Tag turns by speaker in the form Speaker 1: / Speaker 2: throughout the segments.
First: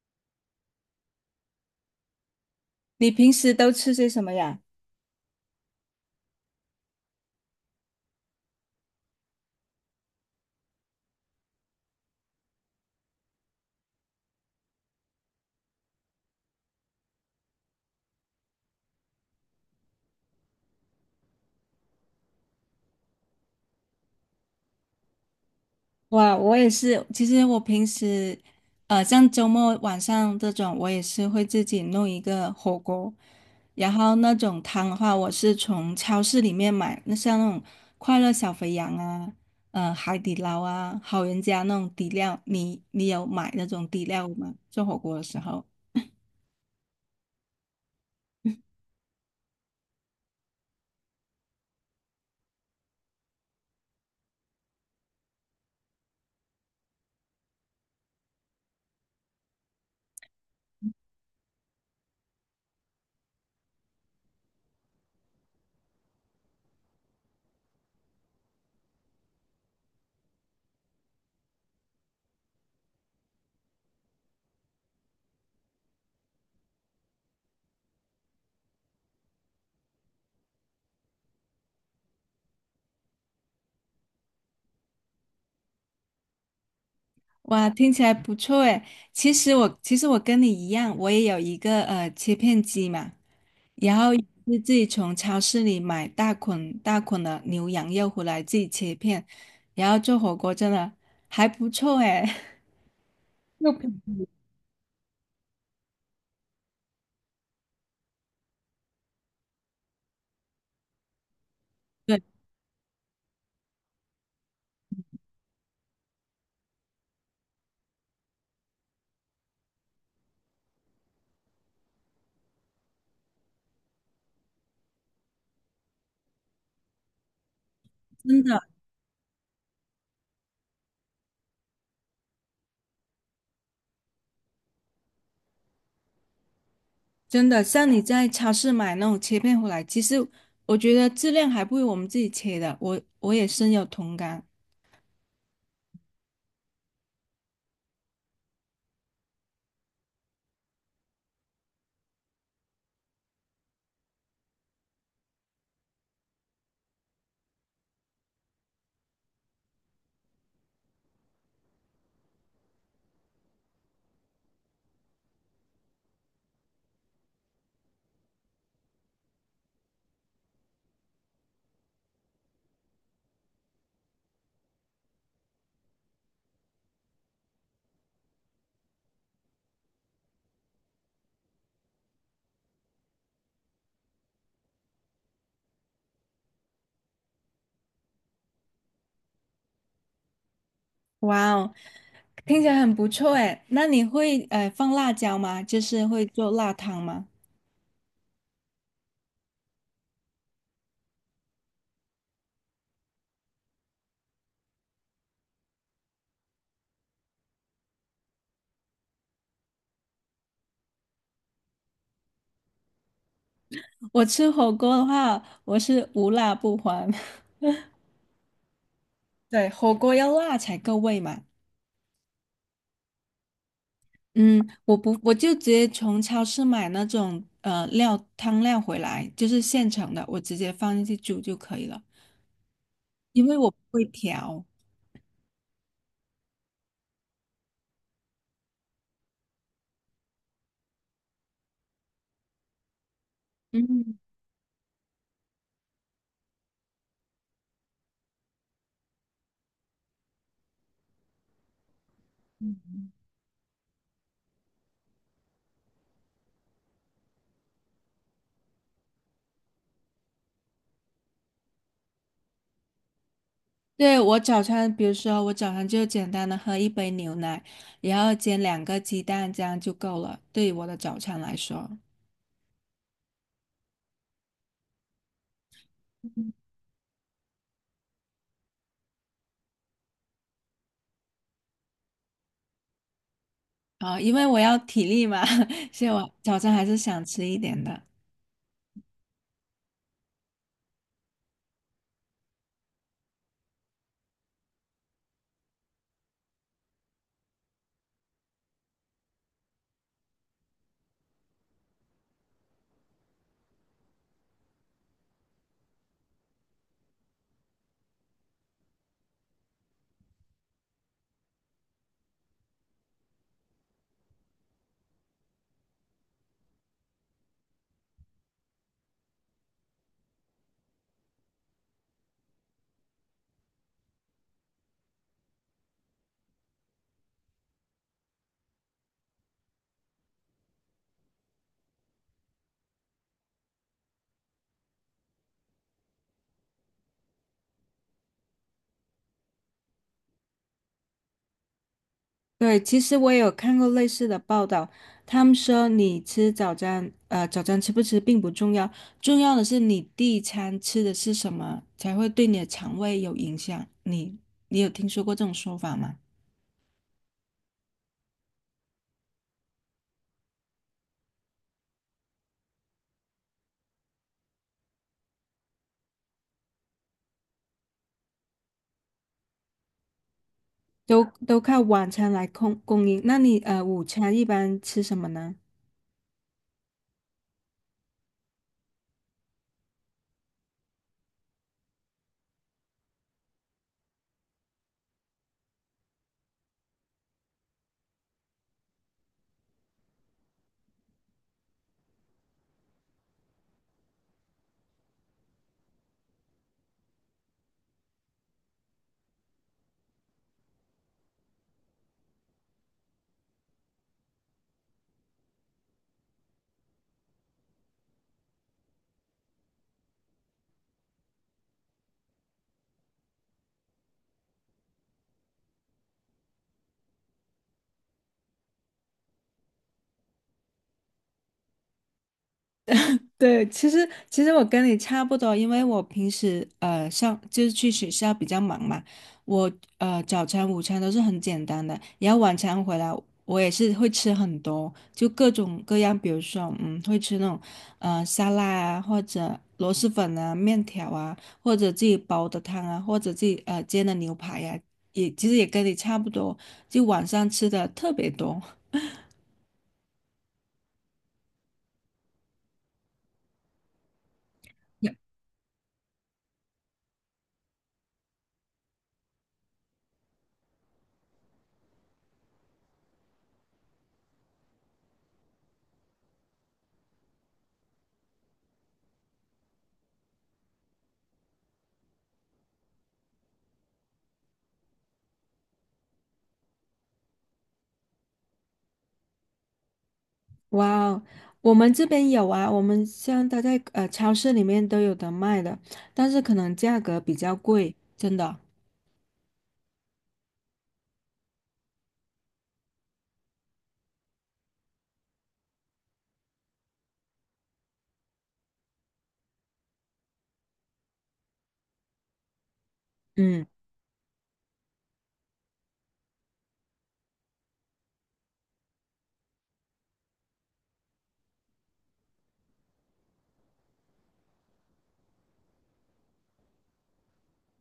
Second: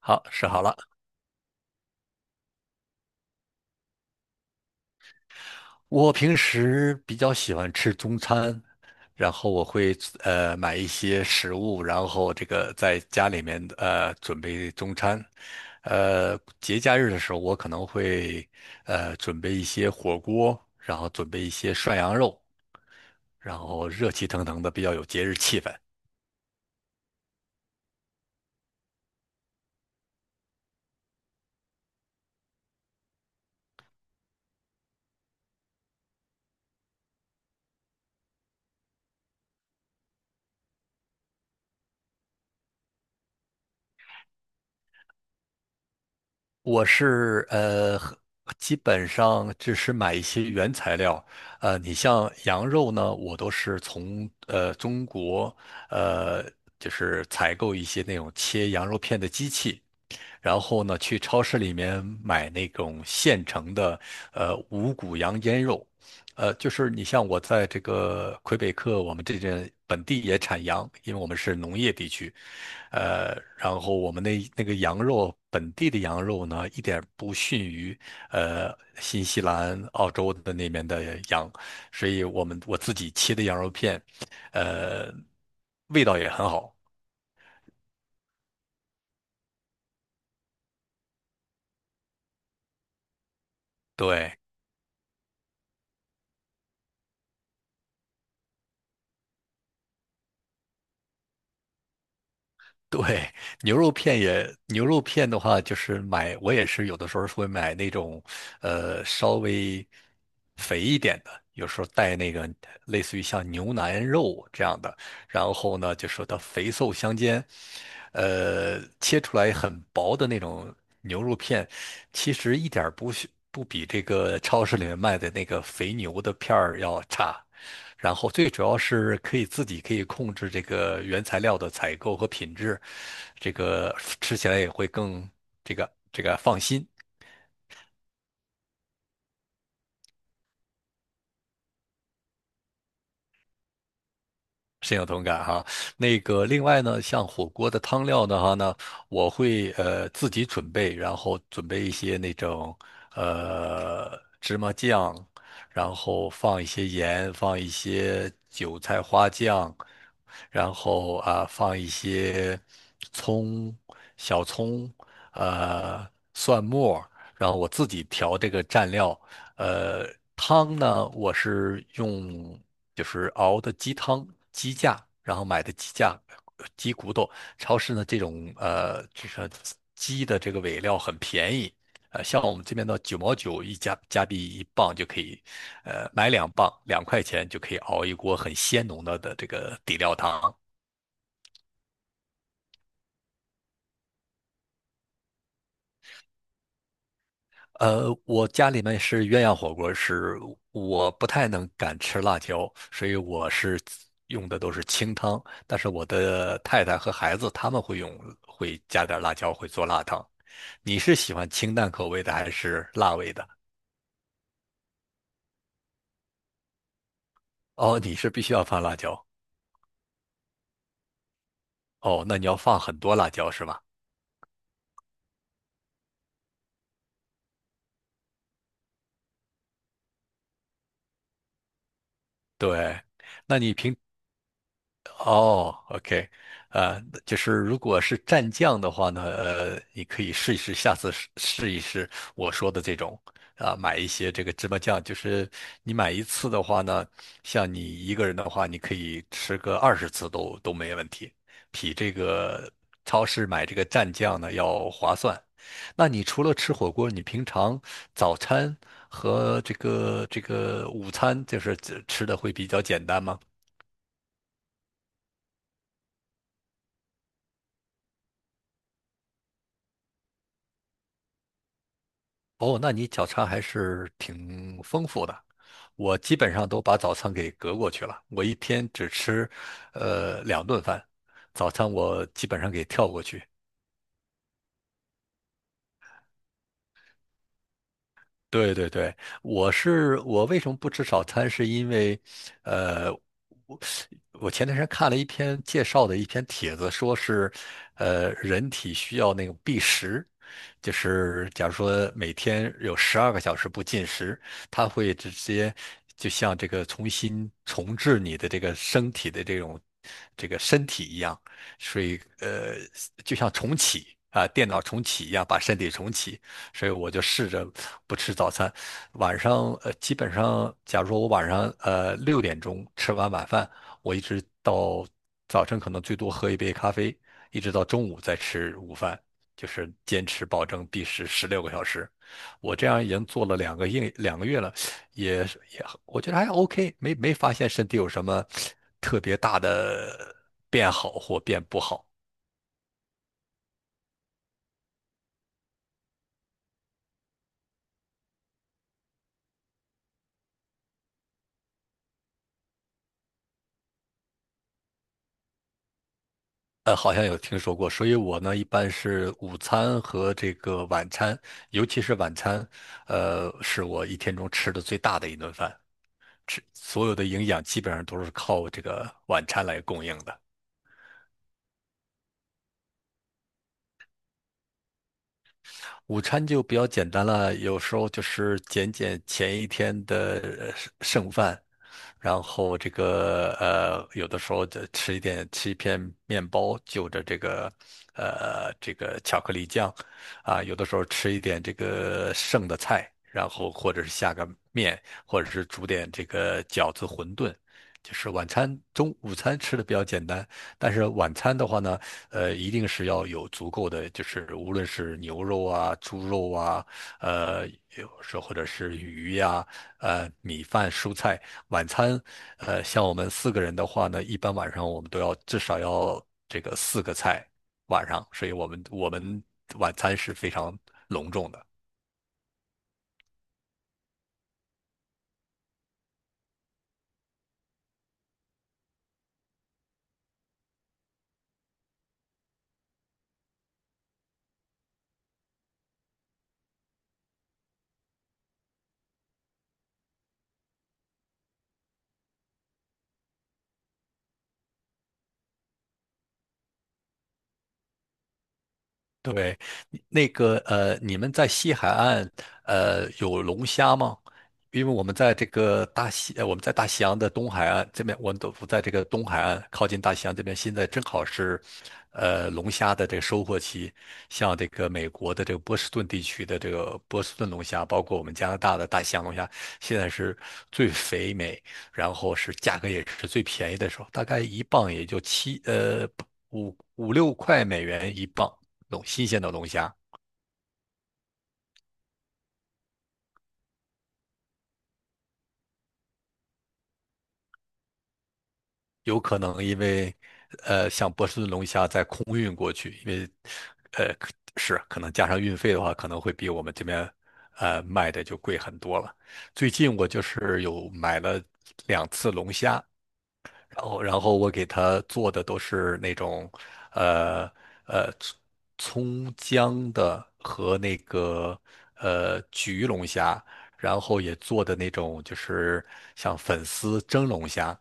Speaker 1: 好，试好了。
Speaker 2: 你平时都吃些什么呀？
Speaker 1: 我平时比较喜欢吃中餐，然后我会买一些食物，然后这个在家里面准备中餐。节假日的时候，我可能会准备一些火锅，然后准备一些涮羊肉，然后热气腾腾的，比较有节日气氛。
Speaker 2: 哇，我也是，其实我平时，像周末晚上这种，我也是会自己弄一个火锅，然后那种汤的话，我是从超市里面买，那像那种快乐小肥羊啊，海底捞啊，好人家那种底料，你有买那种底料吗？做火锅的时候？
Speaker 1: 我是呃，基本上只是买一些原材料。你像羊肉呢，我都是从中国呃，就是采购一些那种切羊肉片的机器。然后呢，去超市里面买那种现成的，五谷羊腌肉，就是你像我在这个魁北克，我们这边本地也产羊，因为我们是农业地区，然后我们那个羊肉，本地的羊肉呢，一点不逊于，新西兰、澳洲的那边的羊，所以我自己切的羊肉片，呃，味道也很好，
Speaker 2: 哇，听起来不错诶。其实我跟你一样，我也有一个切片机嘛。然后也
Speaker 1: 对。
Speaker 2: 是自己从超市里买大捆大捆的牛羊肉回来，自己切片，然后做火锅，真的还不错哎。
Speaker 1: 对，牛肉片的话，就是买，我也是有的时候会买那种，稍微肥一点的，有时候带
Speaker 2: 对，
Speaker 1: 那个类似于像牛腩肉这样的，然后呢，就说它肥瘦相间，切出来很薄的那种牛肉片，其实一点儿不是不比这个超市里面卖的那个肥牛的片儿要差，然后
Speaker 2: 真
Speaker 1: 最
Speaker 2: 的
Speaker 1: 主要是可以自己可以控制这个原材料的采购和品质，这个吃起来也会更这个放心。
Speaker 2: 真的,像你在超市买那种切片回来，其实我觉得质量还不如我们自己切的，我也深有同感。
Speaker 1: 深有同感哈。那个，另外呢，像火锅的汤料的话呢，我会自己准备，然后准备一些那种芝麻酱，然后放一些盐，放一些韭菜花酱，然后啊放一些葱、小葱、呃蒜末。然后我自己调这个蘸料。呃，汤呢，我是用就是熬的鸡汤、鸡架，然后买的鸡架、鸡骨头。超市呢，这种就是鸡的这个尾料很便宜，像我们这边的9毛9一加币一磅就可以，买2磅，2块钱就可以熬一锅很鲜浓的这个底料汤。
Speaker 2: 哇哦，听起来很不错哎。那你会放辣椒吗？就是会做辣汤吗？
Speaker 1: 我家里面是鸳鸯火锅，是我不太敢吃辣椒，所以我是用的都是清汤。但是我的太太和孩子他们会用，会加点辣椒，会做辣汤。你是喜欢清淡口味的还是辣味的？
Speaker 2: 我吃火锅的话，我是无辣不欢。
Speaker 1: 哦，你是必须要放辣椒。
Speaker 2: 对，火锅要辣才够味嘛。
Speaker 1: 哦，那你要放很多辣椒是吧？
Speaker 2: 嗯，我不，我就直接从超市买那种料汤料回来，就是现成的，我直接放进去煮就可以了，
Speaker 1: 对，
Speaker 2: 因
Speaker 1: 那
Speaker 2: 为我
Speaker 1: 你
Speaker 2: 不
Speaker 1: 平
Speaker 2: 会调。
Speaker 1: 哦，OK，呃，就是如果是蘸酱的话呢，你可以试一试，下次试一试我说的这种，啊、买一
Speaker 2: 嗯，
Speaker 1: 些这个芝麻酱，就是你买一次的话呢，像你一个人的话，你可以吃个20次都没问题，比这个超市买这个蘸酱呢要划算。那你除了吃火锅，你平常早餐和这个午餐，就是吃的会比较简单吗？
Speaker 2: 对，我早餐，比如说我早上就简单的喝一杯牛奶，然后煎两个鸡蛋，这样就够了，对于我的早餐来说。
Speaker 1: 哦，那你早餐还是挺丰富的。我基本上都把早餐给隔过去了，我一天只吃，两顿饭，早餐我基本上给跳过去。
Speaker 2: 啊，因为我要体力嘛，所以我早餐还是想吃一点的。
Speaker 1: 对对对，我为什么不吃早餐？是因为，呃，我我前段时间看了一篇介绍的一篇帖子，说是，人体需要那个避食，就是假如说每天有12个小时不进食，它会直接就像这个重新重置你的这个身体的这种这个身体一样，所以就像重启啊，电脑重启一样，把身体重启。所以我就试着不吃早餐。晚上基本上，假如说我晚上6点钟吃完晚饭，我一直到早晨可能最多喝一杯咖啡，一直到中午再吃午饭，就是坚持保证必食16个小时。我这样已经做了两个月了，也我觉得还 OK，没发现身体有什么特别大的变好或变不好。
Speaker 2: 对，其实我也有看过类似的报道，他们说你吃早餐，早餐吃不吃并不重要，重要的是你第一餐吃的是什么，才会对你的肠胃有影响。你有听说过这种说法吗？
Speaker 1: 好像有听说过，所以我呢一般是午餐和这个晚餐，尤其是晚餐，是我一天中吃的最大的一顿饭，吃所有的营养基本上都是靠这个晚餐来供应的。
Speaker 2: 都靠晚餐来供应，那你午餐一般吃什么呢？
Speaker 1: 午餐就比较简单了，有时候就是减前一天的剩饭，然后这个有的时候就吃一点，吃一片面包，就着这个巧克力酱，啊，有的时候吃一点这个剩的菜，然后或者是下个面，或者是煮点这个饺子、馄饨。就是晚餐中午餐吃的比较简单，但是晚餐的话呢，一定是要有足够的，就是无论是牛肉啊、猪肉啊，呃，有时候或者是鱼呀、米饭、蔬菜。晚餐，像我们4个人的话呢，一般晚上我们都要至少要这个4个菜晚上，所以我们晚餐是非常隆重的。
Speaker 2: 对，其实我跟你差不多，因为我平时上就是去学校比较忙嘛，我早餐、午餐都是很简单的，然后晚餐回来我也是会吃很多，就各种各样，比如说会吃那种沙拉啊，或者螺蛳粉啊、面条啊，或者自己煲的汤啊，或者自己煎的牛排呀、也其实也跟你差不多，就晚上吃的特别多。
Speaker 1: 对，你们在西海岸有龙虾吗？因为我们在大西洋的东海岸这边，我们都不在这个东海岸靠近大西洋这边，现在正好是龙虾的这个收获期，像这个美国的这个波士顿地区的这个波士顿龙虾，包括我们加拿大的大西洋龙虾，现在是最肥美，然后是价格也是最便宜的时候，大概一磅也就七呃。五五六块美元一磅，新鲜的龙虾，
Speaker 2: 哇哦，我们这边有啊，我们像它在超市里面都有的卖的，但是可能价格比较贵，真的。
Speaker 1: 有可能因为，像波士顿龙虾在空运过去，因为，呃，是可能加上运费的话，可能会比我们这边，卖的就贵很多了。最近我就是有买了2次龙虾，
Speaker 2: 嗯，
Speaker 1: 然后我给他做的都是那种，呃呃，葱姜的和那个焗龙虾，然后也做的那种就是像粉丝蒸龙虾，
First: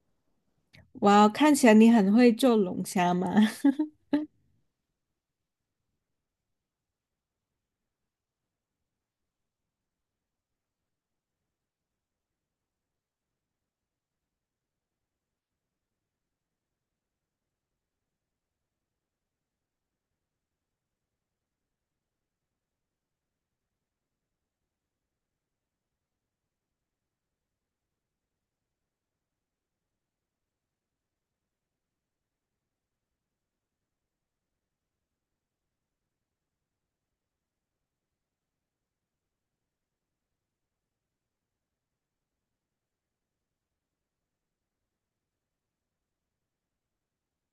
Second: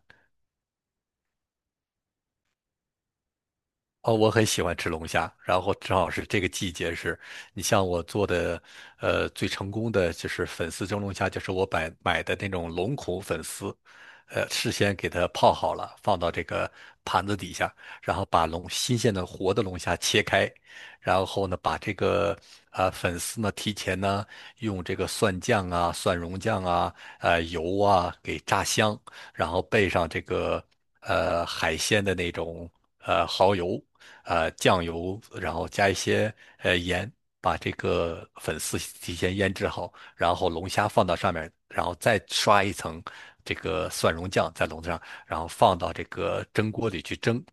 Speaker 2: 哇哦，看起来你很会做龙虾嘛。
Speaker 1: 哦，我很喜欢吃龙虾，然后正好是这个季节是，你像我做的，最成功的就是粉丝蒸龙虾，就是我买的那种龙孔粉丝，事先给它泡好了，放到这个盘子底下，然后把新鲜的活的龙虾切开，然后呢，把这个粉丝呢提前呢用这个蒜酱啊、蒜蓉酱啊、油啊给炸香，然后备上这个海鲜的那种蚝油。酱油，然后加一些盐，把这个粉丝提前腌制好，然后龙虾放到上面，然后再刷一层这个蒜蓉酱在笼子上，然后放到这个蒸锅里去蒸。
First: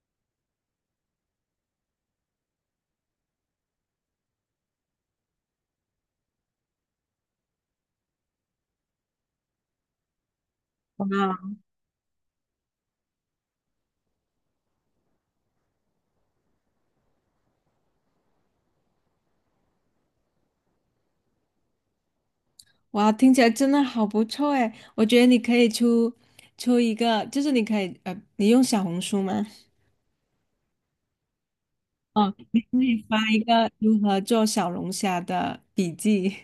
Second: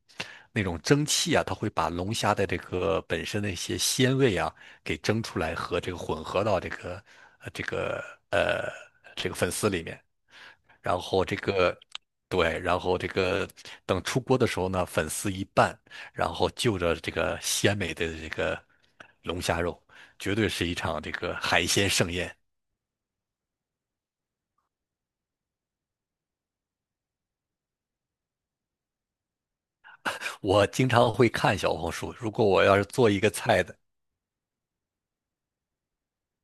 Speaker 1: 那种蒸汽啊，它会把龙虾的这个本身的一些鲜味啊给蒸出来，和这个混合到呃这个呃这个粉丝里面。然后这
Speaker 2: 哇
Speaker 1: 个，对，然后这个等出锅的时候呢，粉丝一拌，然后就着这个鲜美的这个龙虾肉，绝对是一场这个海鲜盛宴。
Speaker 2: 哇，听起来真的好不错哎！我觉得你可以出一个，就是你可以你用小红书吗？
Speaker 1: 我经常会看小红书，如
Speaker 2: 哦，
Speaker 1: 果
Speaker 2: 你
Speaker 1: 我要
Speaker 2: 可
Speaker 1: 是
Speaker 2: 以
Speaker 1: 做
Speaker 2: 发
Speaker 1: 一个
Speaker 2: 一
Speaker 1: 菜
Speaker 2: 个
Speaker 1: 的，
Speaker 2: 如何做小龙虾的笔记。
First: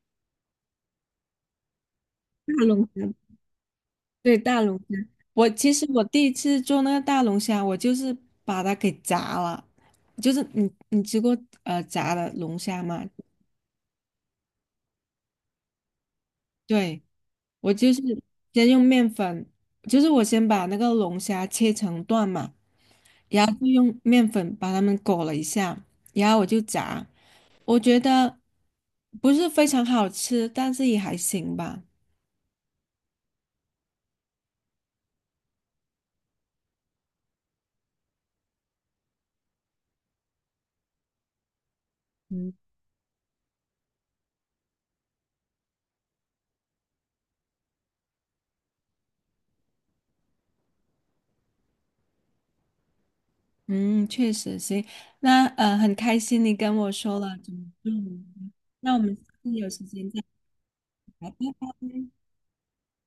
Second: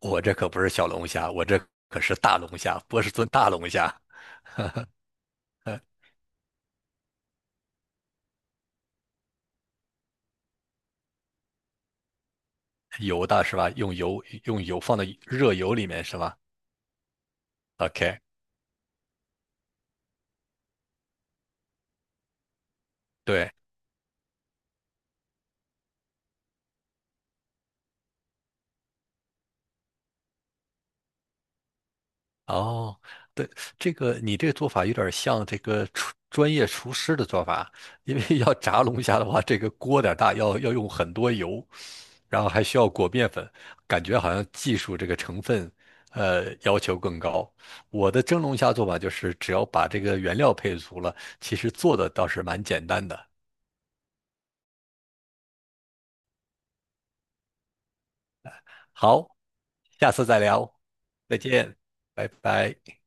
Speaker 1: 我这可不是小龙虾，我这可是大 龙
Speaker 2: 大
Speaker 1: 虾，
Speaker 2: 龙
Speaker 1: 波
Speaker 2: 虾
Speaker 1: 士顿大龙虾，
Speaker 2: 对，大龙虾。其实我第一次做那个大龙虾，我就是把它给炸了。就是你吃过炸的龙虾 吗？
Speaker 1: 油的是吧？用油放到热油里面是吧
Speaker 2: 对，我就是
Speaker 1: ？OK，
Speaker 2: 先用面粉，就是我先把那个龙虾切成段嘛，然
Speaker 1: 对。
Speaker 2: 后就用面粉把它们裹了一下，然后我就炸。我觉得不是非常好吃，但是也还行吧。
Speaker 1: 哦，对，这个你这个做法有点像这个专业厨师的做法，因为要炸龙虾的话，这个锅有点大，要用很多油，然后
Speaker 2: 嗯。
Speaker 1: 还需要裹面粉，感觉好像技术这个成分，要求更高。我的蒸龙虾做法就是，只要把这个原料配足了，其实做的倒是蛮简单的。
Speaker 2: 嗯，确实行。那很开心你跟我说了怎么做，那我们下
Speaker 1: 好，
Speaker 2: 次有时
Speaker 1: 下
Speaker 2: 间再。
Speaker 1: 次再聊，再见，拜拜。